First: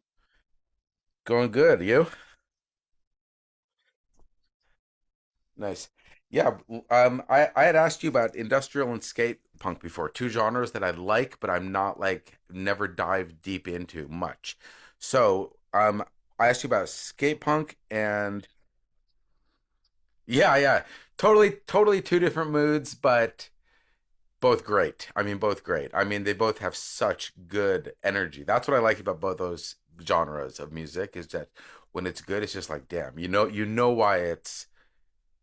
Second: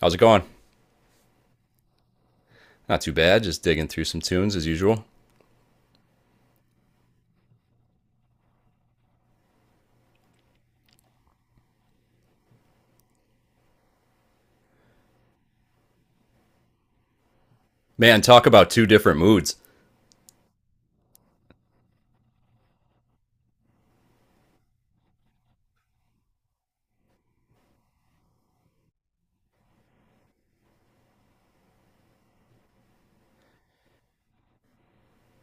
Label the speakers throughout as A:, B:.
A: How's it going?
B: Going good, you?
A: Not too bad, just digging through some tunes as usual.
B: Nice. Yeah, I had asked you about industrial and skate punk before, two genres that I like, but I'm not like never dive deep into much. So I asked you about skate punk
A: Man, talk
B: and
A: about two different moods.
B: yeah, yeah, totally two different moods, but both great. I mean, both great. I mean, they both have such good energy. That's what I like about both those genres of music is that when it's good, it's just like, damn, you know why it's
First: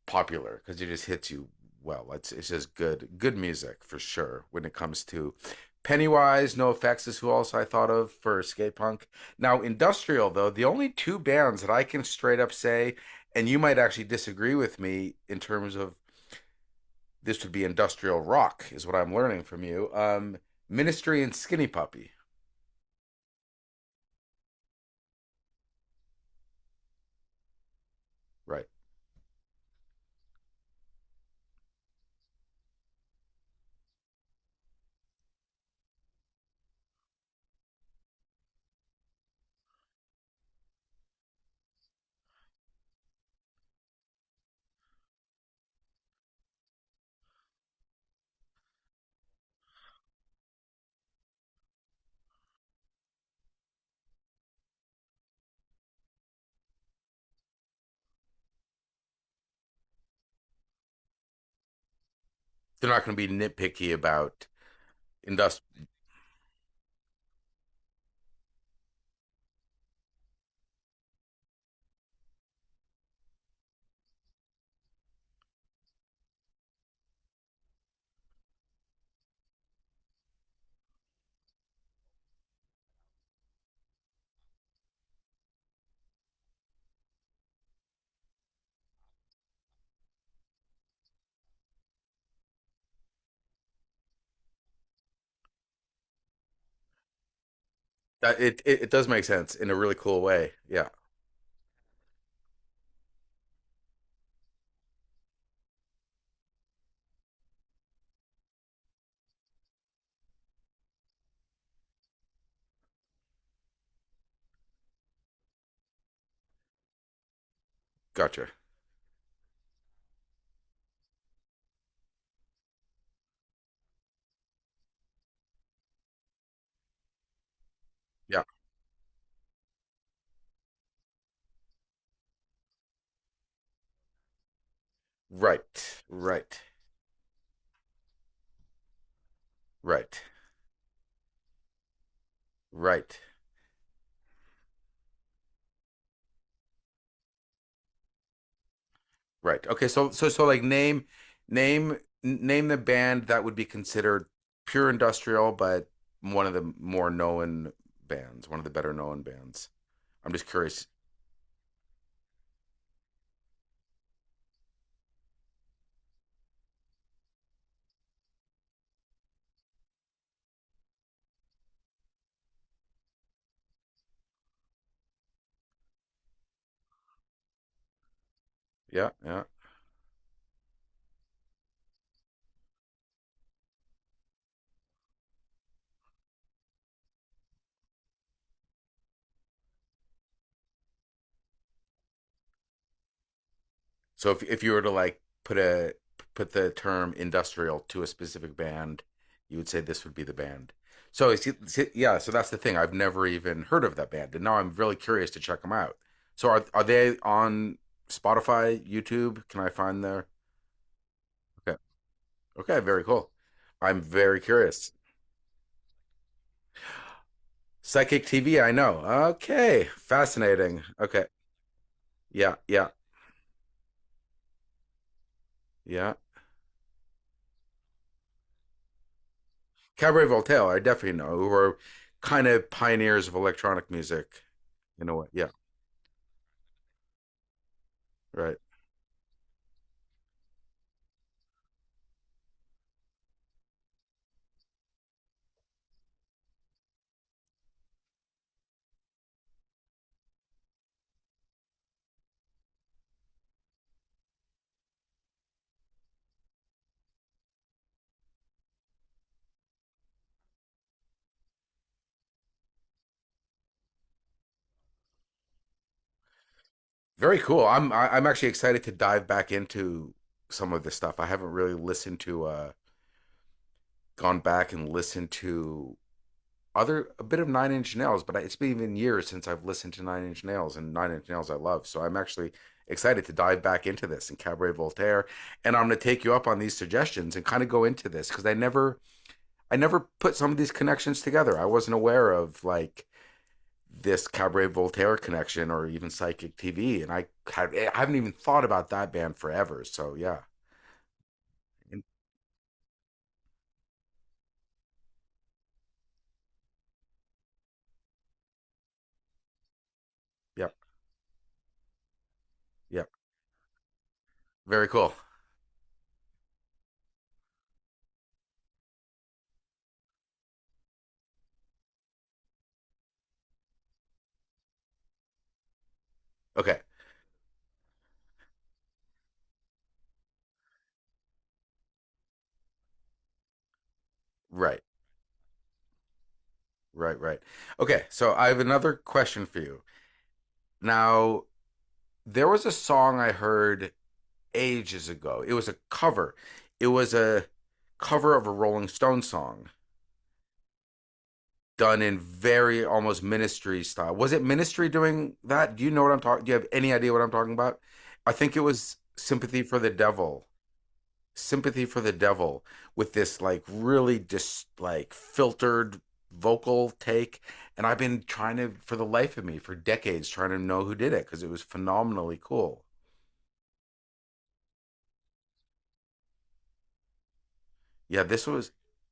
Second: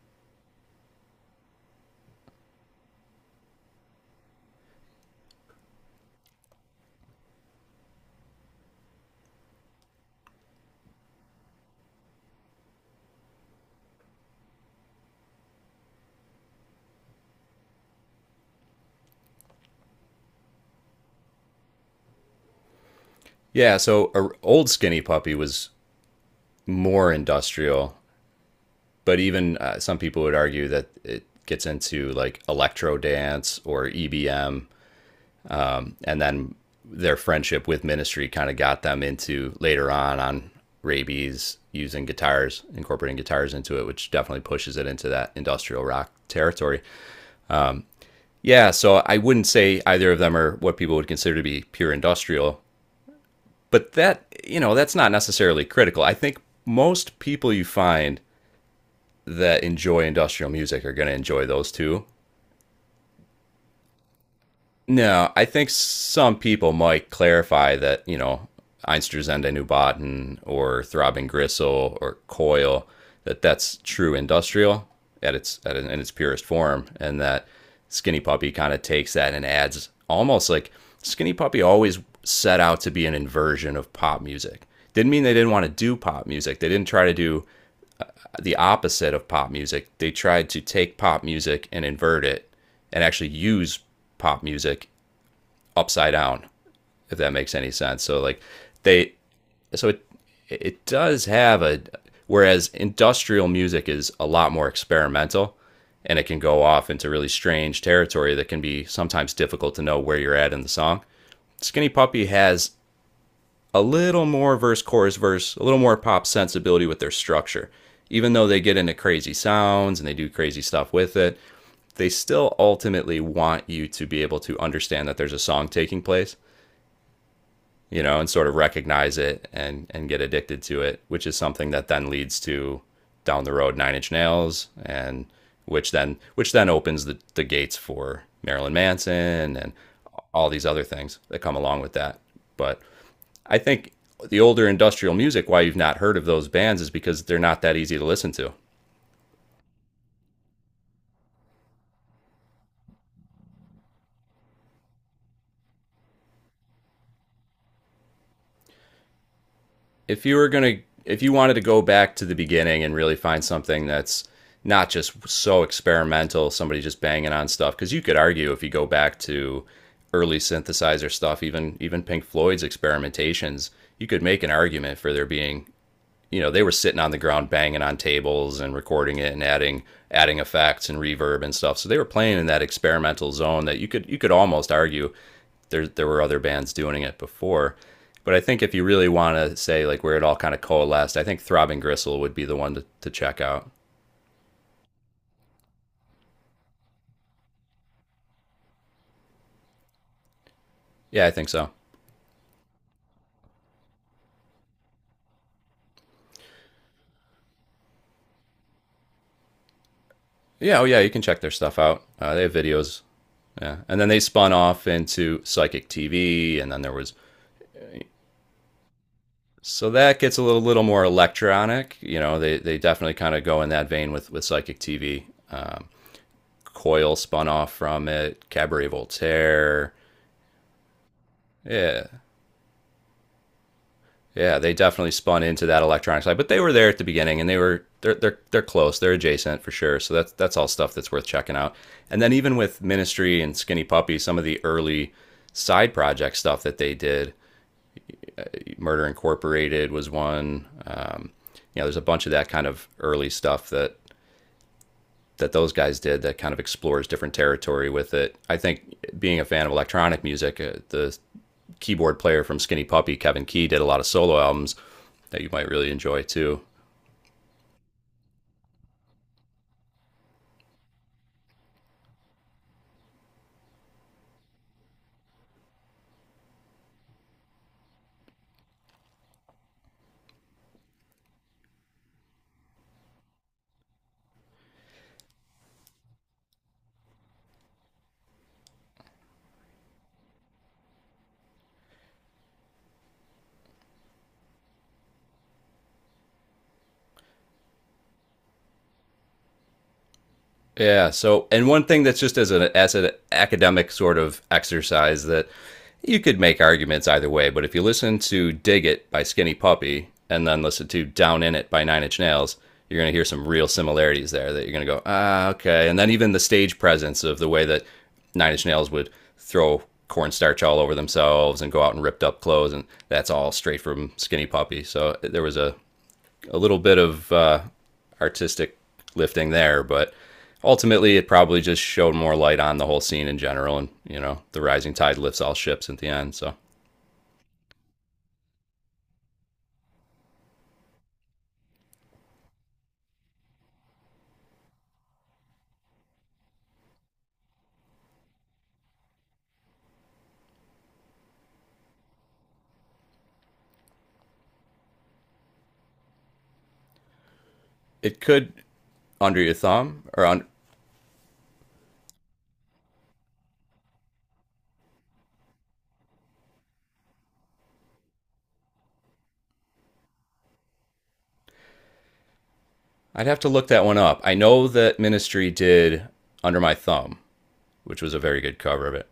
B: popular because it just hits you well. It's just good music for sure when it comes to Pennywise, No Effects is who else I thought of for skate punk. Now industrial though, the only two bands that I can straight up say, and you might actually disagree with me in terms of this would be industrial rock is what I'm learning from you. Ministry and Skinny Puppy,
A: Yeah, so a old Skinny Puppy was more industrial,
B: right?
A: but even some people would argue that it gets into like electro dance or EBM, and then their friendship with Ministry kind of got them into later on Rabies using guitars, incorporating guitars into it, which definitely pushes it into that industrial rock territory. Yeah, so I wouldn't say either of them are what people would consider to be pure industrial, but that, you know, that's not necessarily critical. I think most people you find that enjoy industrial music are going to enjoy those two.
B: They're not going to be nitpicky about
A: No, I think
B: industrial.
A: some people might clarify that, you know, Einstürzende Neubauten or Throbbing Gristle or Coil, that's true industrial at its at, in its purest form, and that Skinny Puppy kind of takes that and adds almost like Skinny Puppy always set out to be an inversion of pop music. Didn't mean they didn't want to do pop music. They didn't try to do the opposite of pop music. They tried to take pop music and invert it and actually use pop music upside down, if that makes any sense. So like
B: It does
A: they,
B: make sense in a
A: so
B: really
A: it
B: cool way.
A: it
B: Yeah,
A: does have a. Whereas industrial music is a lot more experimental, and it can go off into really strange territory that can be sometimes difficult to know where you're at in the song. Skinny Puppy has a little more verse, chorus, verse, a little more pop sensibility with their structure. Even though
B: gotcha.
A: they get into crazy sounds and they do crazy stuff with it, they still ultimately want you to be able to understand that there's a song taking place you know, and
B: Yeah,
A: sort of recognize it and get addicted to it, which is something that then leads to down the road Nine Inch Nails and which
B: right,
A: then which
B: right.
A: then opens the gates for Marilyn Manson and
B: Right.
A: all these other things that come along with that. But
B: Right.
A: I think the older industrial music, why you've not heard of those bands, is because they're not that easy to listen to.
B: Right. Okay, so like name name the band that would be considered pure industrial, but one of the more known bands, one of the better known bands.
A: If
B: I'm
A: you
B: just
A: were gonna
B: curious.
A: if you wanted to go back to the beginning and really find something that's not just so experimental, somebody just banging on stuff, because you could argue if you go back to early synthesizer stuff, even Pink Floyd's experimentations, you could make an argument for there being you know they were sitting on the ground banging on tables and
B: Yeah,
A: recording it and
B: yeah.
A: adding adding effects and reverb and stuff so they were playing in that experimental zone that you could almost argue there were other bands doing it before but I think if you really want to say like where it all kind of coalesced I think Throbbing Gristle would be the one to check out.
B: So if you were to like put the term industrial to a specific band, you would say this would be the band.
A: Yeah, I
B: So
A: think so.
B: yeah, so that's the thing. I've never even heard of that band, and now I'm really curious to check them out. So are they on Spotify, YouTube? Can I find their?
A: Yeah, oh yeah, you can check their
B: Okay,
A: stuff out, they have
B: okay,
A: videos.
B: very cool.
A: Yeah, and
B: I'm
A: then they
B: very
A: spun off
B: curious.
A: into Psychic TV and then there was
B: Psychic TV, I know.
A: so
B: Okay,
A: that gets a little,
B: fascinating.
A: little more
B: Okay,
A: electronic. You know,
B: yeah,
A: they
B: yeah,
A: definitely kind of go in that vein with Psychic TV. Um,
B: yeah.
A: Coil spun off from it, Cabaret Voltaire.
B: Cabaret Voltaire, I definitely know, who are
A: Yeah,
B: kind of pioneers of electronic music
A: yeah, they
B: in
A: definitely
B: a way.
A: spun
B: Yeah.
A: into that electronic side, but they were there at the beginning and they were they're they're
B: Right.
A: they're close, they're adjacent for sure. So that's all stuff that's worth checking out. And then even with Ministry and Skinny Puppy, some of the early side project stuff that they did, Murder Incorporated was one. You know, there's a bunch of that kind of early stuff that those guys did that kind of explores different territory with it. I think being a fan of electronic music, the keyboard player from Skinny Puppy, Kevin Key, did a lot of solo albums that you might really enjoy too.
B: Very cool. I am actually excited to dive back into some of this stuff. I haven't really listened to gone back and listened to other a bit of Nine Inch Nails, but it's been even years since I've listened to Nine Inch Nails and Nine Inch Nails I love. So I'm actually excited to dive back into this and Cabaret Voltaire and I'm going to take you up on these suggestions and kind of go into this cuz I never put some of these connections together. I wasn't aware of like this Cabaret Voltaire connection or even Psychic TV. And I haven't even thought about that band forever. So yeah,
A: Yeah. So, and one thing that's just as an academic sort of exercise that you could make arguments either way, but if you listen to "Dig It" by Skinny Puppy and then
B: yep,
A: listen to "Down in It" by Nine Inch Nails, you're
B: yep.
A: going to hear some real similarities there that you're going
B: Very
A: to go,
B: cool.
A: ah, okay. And then even the stage presence of the way that Nine Inch Nails would throw cornstarch all over themselves and go out in ripped up clothes, and that's all straight from Skinny Puppy. So there was a little
B: Okay,
A: bit of artistic lifting there, but ultimately it probably just showed more light on the whole scene in general. And you know, the
B: right,
A: rising tide lifts all ships at the end. So
B: right, right. Okay, so I have another question for you. Now, there was a song I heard ages ago. It was a cover. It was a cover of a Rolling Stone song done in very almost Ministry style. Was it Ministry doing that? Do you know what I'm talking? Do you have any idea what I'm talking about?
A: it
B: I
A: could
B: think it was
A: under your
B: Sympathy for the
A: thumb or on.
B: Devil. Sympathy for the Devil with this like really just like filtered vocal take, and I've been trying to for the life of me for decades trying to know who did it cuz it was phenomenally cool.
A: I'd have to look that one up. I know that Ministry did Under My Thumb, which was a
B: Yeah,
A: very
B: this
A: good
B: was,
A: cover of it.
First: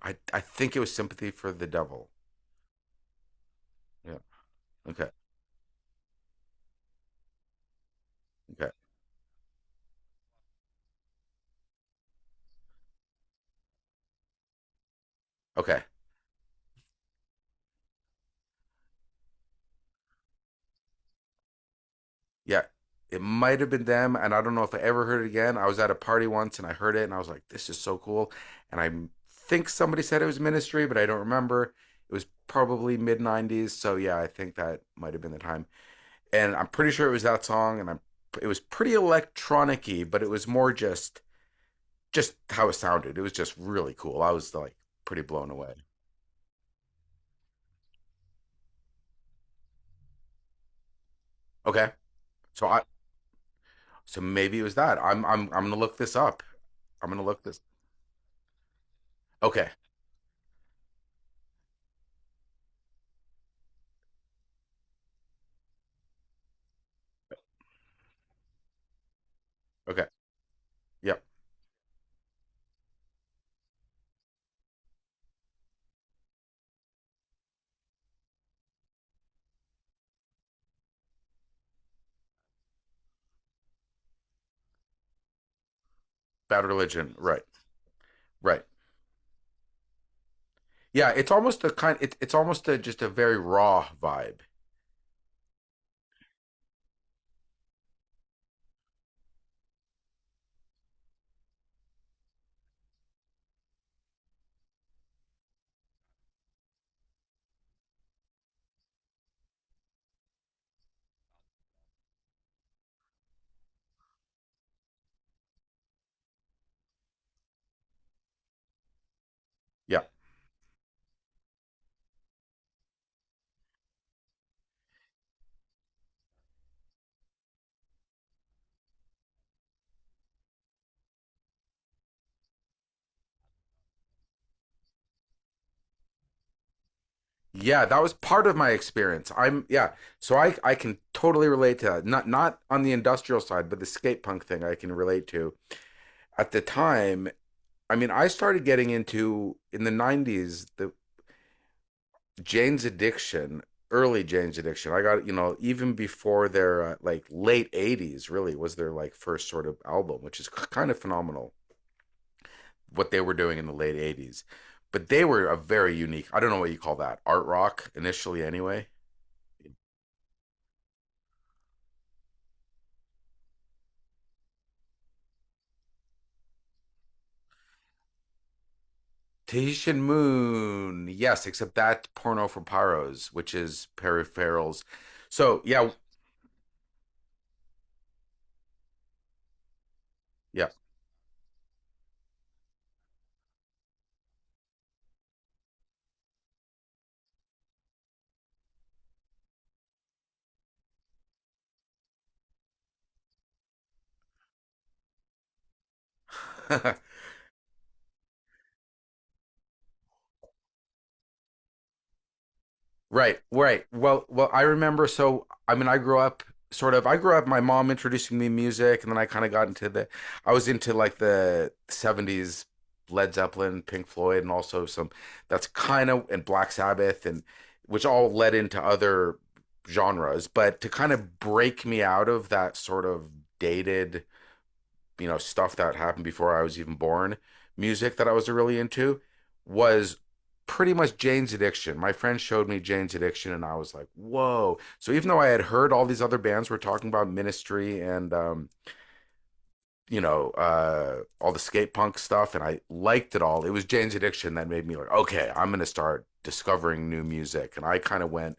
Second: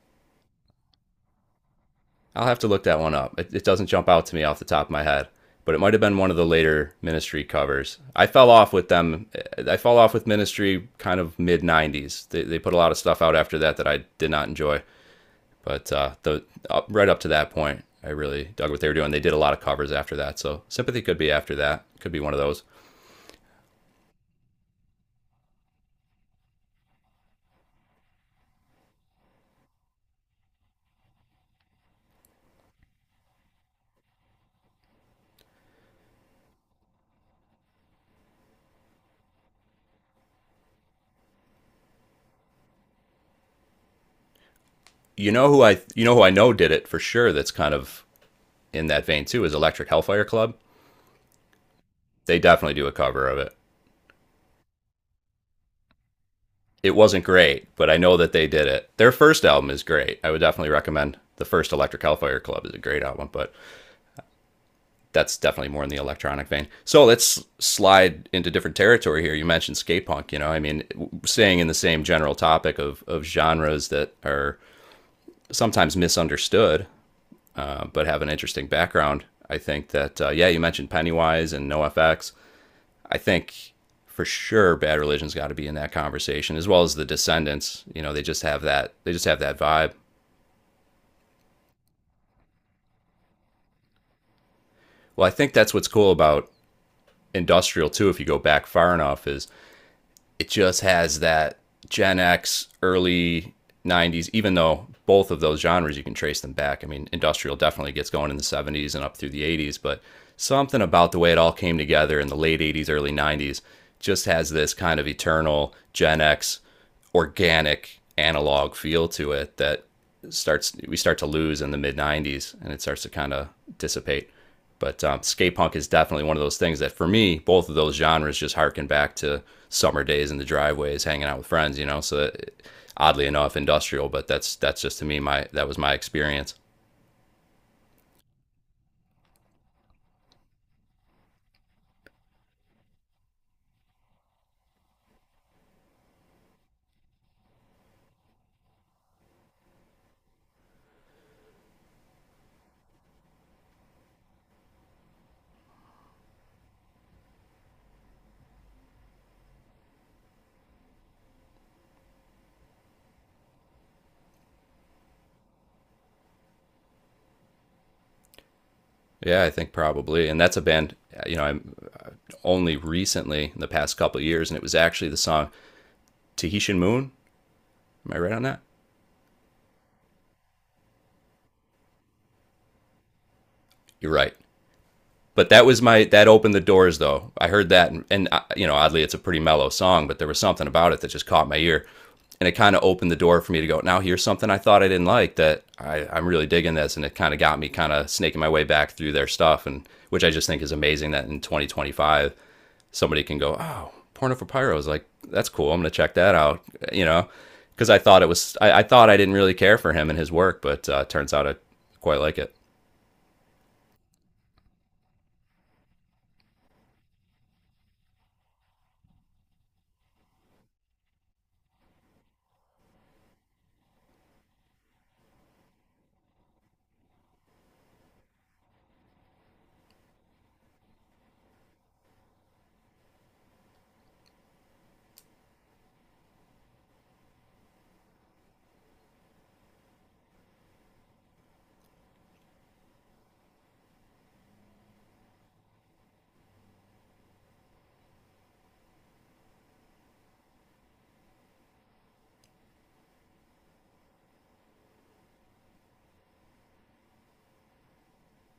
B: I think it was Sympathy for the Devil.
A: I'll have to look that one up. It doesn't jump
B: Yeah.
A: out to me off the top of my
B: Okay.
A: head, but it might have been one of the later Ministry covers. I fell
B: Okay.
A: off with them. I fell off with Ministry kind of mid '90s. They put a lot of stuff out after that that I did not enjoy,
B: Okay.
A: but the up, right up to that point, I really dug what they were doing. They did a lot of covers after that, so Sympathy could be after that. Could be one of
B: Yeah.
A: those.
B: It might have been them, and I don't know if I ever heard it again. I was at a party once and I heard it, and I was like, "This is so cool." And I think somebody said it was Ministry, but I don't remember. It was probably mid '90s, so yeah, I think that might have been the time. And I'm pretty sure it was that song, and I'm it was pretty electronic-y, but it was more just how it sounded. It was just really cool. I was like pretty
A: You know
B: blown
A: who
B: away.
A: I you know who I know did it for sure. That's kind of in that vein too is Electric Hellfire Club.
B: Okay,
A: They
B: so
A: definitely
B: I
A: do a cover of it.
B: so maybe it was that. I'm gonna look this up.
A: It
B: I'm gonna
A: wasn't
B: look this.
A: great, but I know that they did it. Their first
B: Okay,
A: album is great. I would definitely recommend the first Electric Hellfire Club is a great album, but that's definitely more in the electronic vein. So let's slide into different territory here. You mentioned skate
B: okay,
A: punk, you know, I mean,
B: yep.
A: staying in the same general topic of genres that are sometimes misunderstood, but have an interesting background. I think that, yeah, you mentioned Pennywise and NoFX. I think for sure Bad Religion's got to be in that conversation
B: Bad
A: as well as the
B: Religion, right?
A: Descendants. You know, they just have
B: Right.
A: that they just have that vibe.
B: Yeah, it's almost a kind. It's almost a just a very raw vibe.
A: Well, I think that's what's cool about Industrial too. If you go back far enough, is it just has that Gen X, early 90s, even though both of those genres you can trace them back. I mean, industrial definitely gets going in the 70s and up through the 80s, but something about the way it all came together in the late 80s, early 90s just has this kind of eternal Gen X organic analog feel to it that
B: Yeah,
A: starts we start to lose in the mid 90s and it starts to kind of dissipate. But skate punk is definitely one of those things that for me, both of those genres just harken back to summer days in the driveways, hanging out with friends, you know. So it, oddly enough, industrial, but that's just to me my that was my experience.
B: yeah, that was part of my experience. I'm Yeah, so I can totally relate to that. Not on the industrial side, but the skate punk thing I can relate to. At the time, I mean, I started getting into in the '90s the Jane's Addiction, early Jane's Addiction. I got even before their like late '80s really was their like first sort of album, which is kind of phenomenal. What they were doing in the late '80s. But they were a very unique, I don't know what you call that, art rock initially, anyway.
A: Yeah, I think probably, and that's a band you know I'm uh, only recently in the past couple of years, and it was actually the song Tahitian Moon. Am I right on that?
B: Tahitian Moon. Yes, except that's Porno for Pyros, which is
A: You're right.
B: peripherals.
A: But
B: So,
A: that was
B: yeah,
A: my that opened the doors though. I heard that and, and you know oddly it's a pretty mellow song, but there was something
B: yeah.
A: about it that just caught my ear, and it kind of opened the door for me to go. Now here's something I thought I didn't like that I'm really digging this, and it kind of got me kind of snaking my way back through their stuff, and which I just think is amazing that in 2025 somebody can go, oh, Porno for Pyros, like that's cool. I'm gonna check that out, you know, because I thought it was I thought I didn't really care for him and his work, but turns out I quite like it.
B: Right, right. Well, I remember. So, I mean, I grew up sort of. I grew up. My mom introducing me to music, and then I kind of got into the. I was into like the '70s Led Zeppelin, Pink Floyd, and also some. That's kind of and Black Sabbath, and which all led into other genres. But to kind of break me out of that sort of dated, stuff that happened before I was even born, music that I was really into was pretty much Jane's Addiction. My friend showed me Jane's Addiction, and I was like, whoa. So even though I had heard all these other bands were talking about Ministry and, all the skate punk stuff, and I liked it all, it was Jane's Addiction that made me like, okay, I'm going to start discovering new music. And I kind of went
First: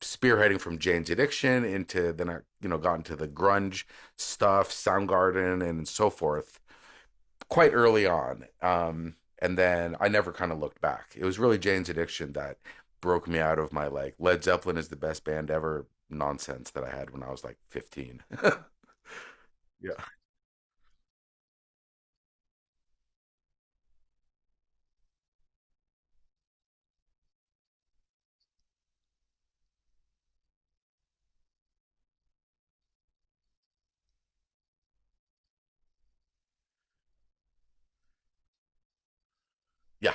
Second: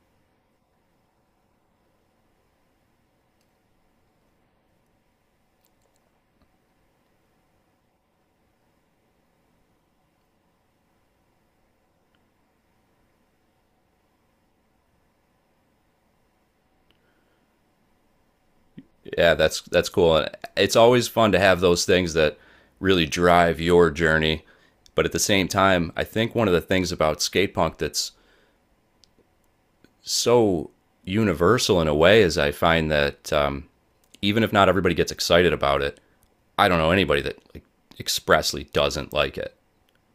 B: spearheading from Jane's Addiction into then I, got into the grunge stuff, Soundgarden, and so forth quite early on. And then I never kind of looked back. It was really Jane's Addiction that broke me out of my like Led Zeppelin is the best band ever nonsense that I had when I was like 15.
A: Yeah, that's
B: Yeah.
A: cool. And it's always fun to have those things that really drive your journey. But at the same time, I think one of the things about skate punk that's so universal in a way is I find that even if not everybody gets excited about it, I don't know anybody that like, expressly doesn't like it.
B: Yeah.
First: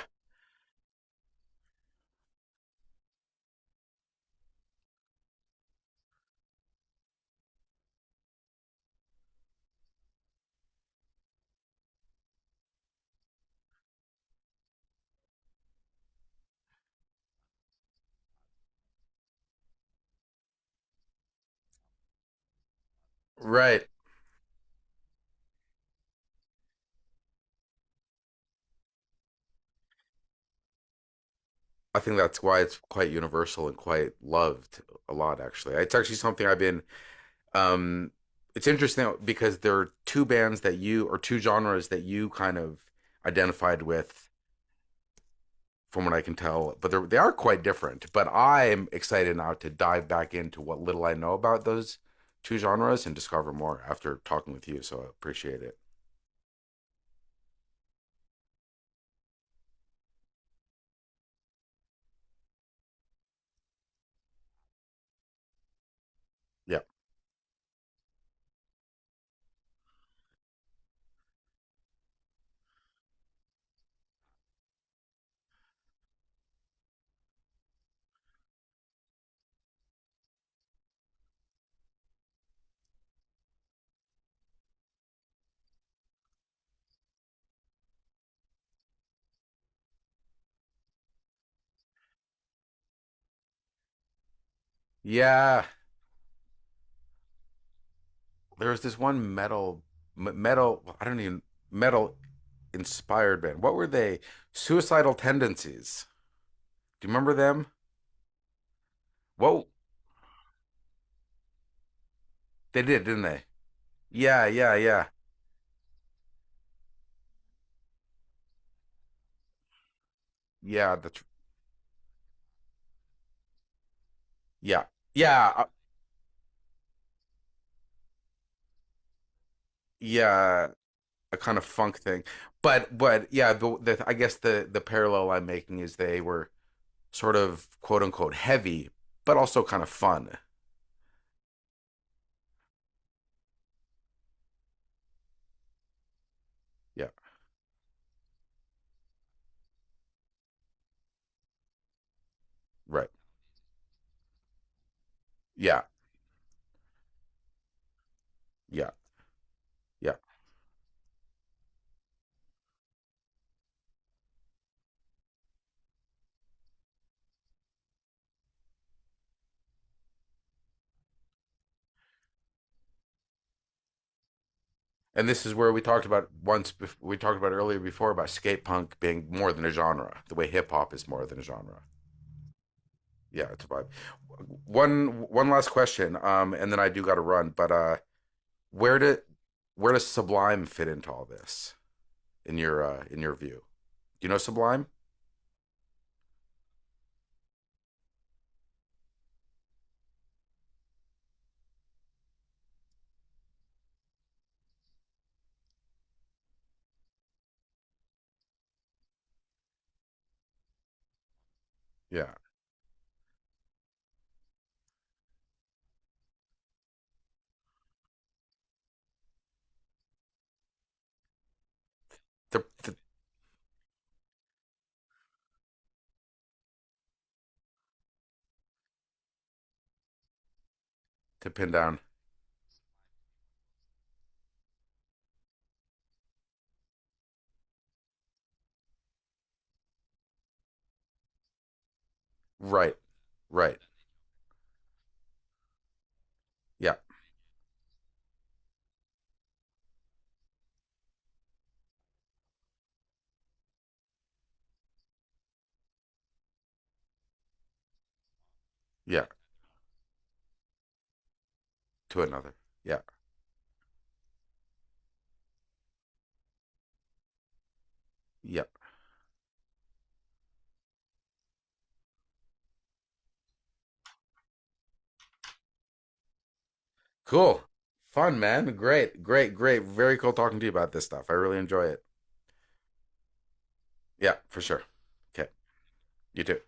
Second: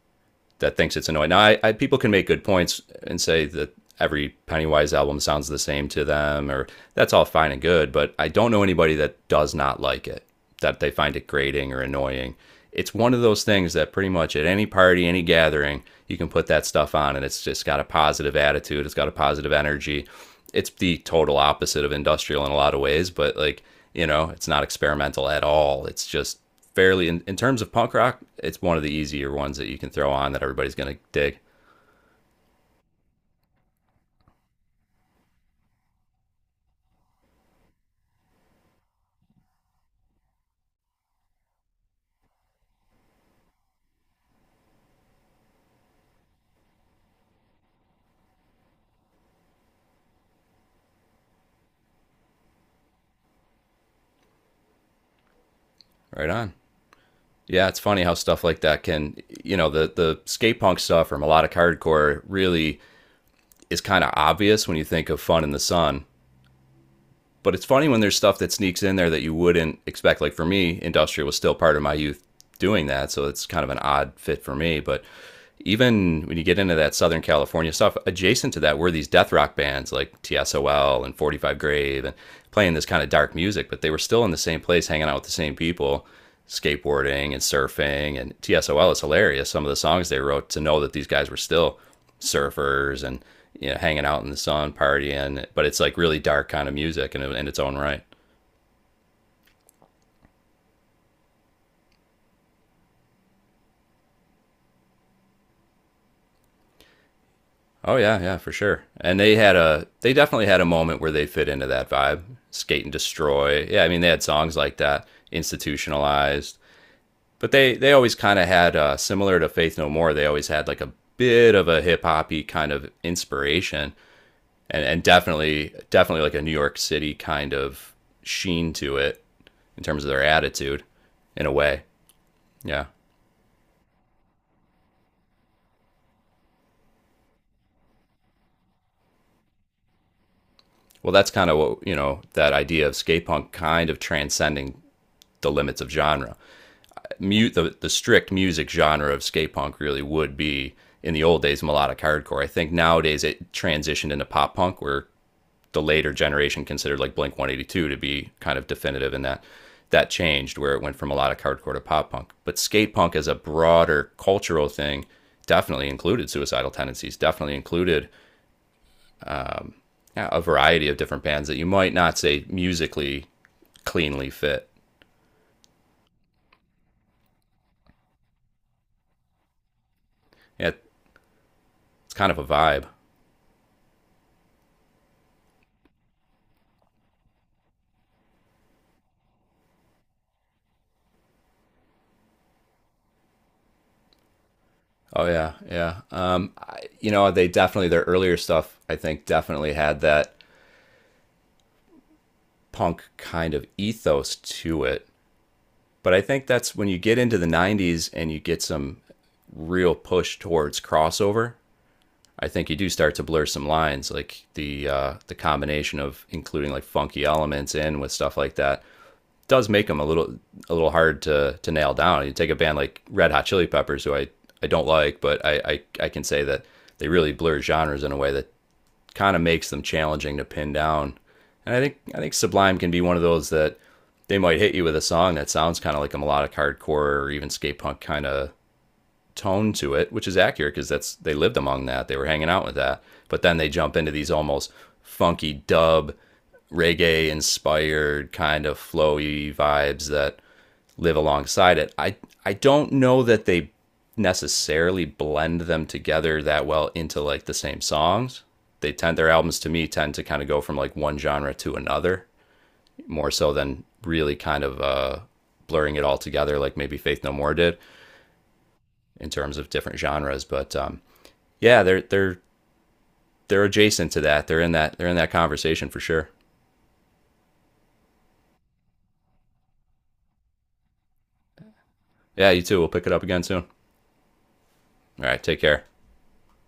A: That thinks it's annoying. Now, people can make good points and say that every Pennywise album sounds the same to them, or that's all fine and good. But I don't know anybody that does not like it, that they find it grating or annoying. It's one of those things that pretty much at any party, any gathering, you can put that stuff on, and it's just got a positive attitude. It's got a positive energy. It's the total opposite of industrial in a lot of ways, but like
B: Right.
A: it's not experimental at all. It's just fairly in terms of punk rock, it's one of the easier ones that you can throw on that everybody's going to dig.
B: I think that's why it's quite universal and quite loved a lot actually. It's actually something I've been, um it's interesting because there are two bands that you or two genres that you kind of identified with from what I can tell, but they're quite different. But I'm excited now to dive back into what little I know about those two genres and discover more after talking with you. So I appreciate it.
A: Right on. Yeah, it's funny how stuff like that can, the skate punk stuff or melodic hardcore, really is kind of obvious when you think of fun in the sun.
B: Yeah.
A: But it's funny when there's stuff that sneaks in there that you wouldn't expect. Like for me, industrial was still part of my youth doing that, so it's kind of an odd fit for me. But even when you get into that Southern California stuff, adjacent to that were these death rock bands like TSOL and 45 Grave and playing this kind of dark music, but they were still in the same place hanging out with the same people, skateboarding and surfing. And TSOL is hilarious. Some of the songs they wrote, to know that these guys were still surfers and hanging out in the sun, partying, but
B: Yeah.
A: it's like really dark kind of music in its own right.
B: There was this one metal, I don't even, metal inspired band. What were they? Suicidal Tendencies. Do you remember them?
A: Oh yeah, yeah, for sure. And
B: Whoa.
A: they definitely had a moment where they fit into that vibe.
B: They
A: Skate and
B: did, didn't they?
A: Destroy. Yeah, I mean they had
B: Yeah.
A: songs
B: Yeah.
A: like that,
B: Yeah.
A: institutionalized. But they always kind of had, similar to Faith No More, they always had like a
B: Yeah. That's,
A: bit of a hip hoppy kind of inspiration, and
B: yeah.
A: and
B: Yeah.
A: definitely like a New York City kind of sheen to it in terms of their
B: Yeah.
A: attitude,
B: A
A: in a
B: kind of
A: way.
B: funk thing.
A: Yeah.
B: But yeah, I guess the parallel I'm making is they were sort of quote unquote heavy, but also kind of fun.
A: Well, that's kind of what, that idea of skate punk kind of transcending the limits of genre.
B: Yeah,
A: Mute the strict music genre of skate punk really would be, in the old days, melodic hardcore. I think
B: right.
A: nowadays it transitioned into pop punk, where the
B: Yeah,
A: later generation considered like Blink 182 to be kind of
B: yeah,
A: definitive in that,
B: yeah.
A: changed where it went from melodic hardcore to pop punk. But skate punk as a broader cultural thing definitely included suicidal tendencies, definitely included, yeah, a variety of different bands that you might not say musically cleanly fit.
B: And this is where we talked about once, we talked about earlier before about skate punk being more than a genre, the way hip
A: Yeah,
B: hop is more than a genre.
A: it's kind of a vibe.
B: Yeah, it's a vibe. One last question, and then I do got to run. But where do where does Sublime fit into all this in your, in your view? Do you know Sublime?
A: Oh yeah, yeah. I, they definitely, their earlier stuff, I think definitely had that punk kind of ethos to it. But I think that's when you get into the '90s and you get some real push towards crossover.
B: Yeah.
A: I think you do start to blur some lines, like the combination of including like funky elements in with stuff like that, does make them a little, a little hard to nail down. You take a
B: to,
A: band
B: to,
A: like Red Hot Chili Peppers, who I don't like, but I can say that they really blur genres in a way that kind of makes them challenging to pin down.
B: to pin
A: And I think
B: down.
A: I think Sublime can be one of those that they might hit you with a song that sounds kind of like a melodic hardcore or even skate punk kind of tone to it, which is accurate because that's, they lived among that, they were hanging out with
B: Right.
A: that. But then they
B: Right.
A: jump into these almost funky dub,
B: Yeah.
A: reggae inspired kind of flowy vibes that live alongside it. I don't know that they necessarily blend them together that well into like the same songs. They tend,
B: Yeah.
A: their albums to me tend to kind of go from like one genre to
B: To
A: another,
B: another. Yeah.
A: more so than really kind of, blurring it all together like maybe Faith No More did
B: Yeah.
A: in terms of different genres. But yeah, they're adjacent to that. They're in that, they're in that conversation for sure.
B: Cool. Fun, man. Great. Great. Great. Very cool talking to you about this stuff. I really enjoy it.
A: Yeah, you too. We'll pick it up again soon.
B: Yeah, for sure.
A: All right,
B: Okay.
A: take care.
B: You too.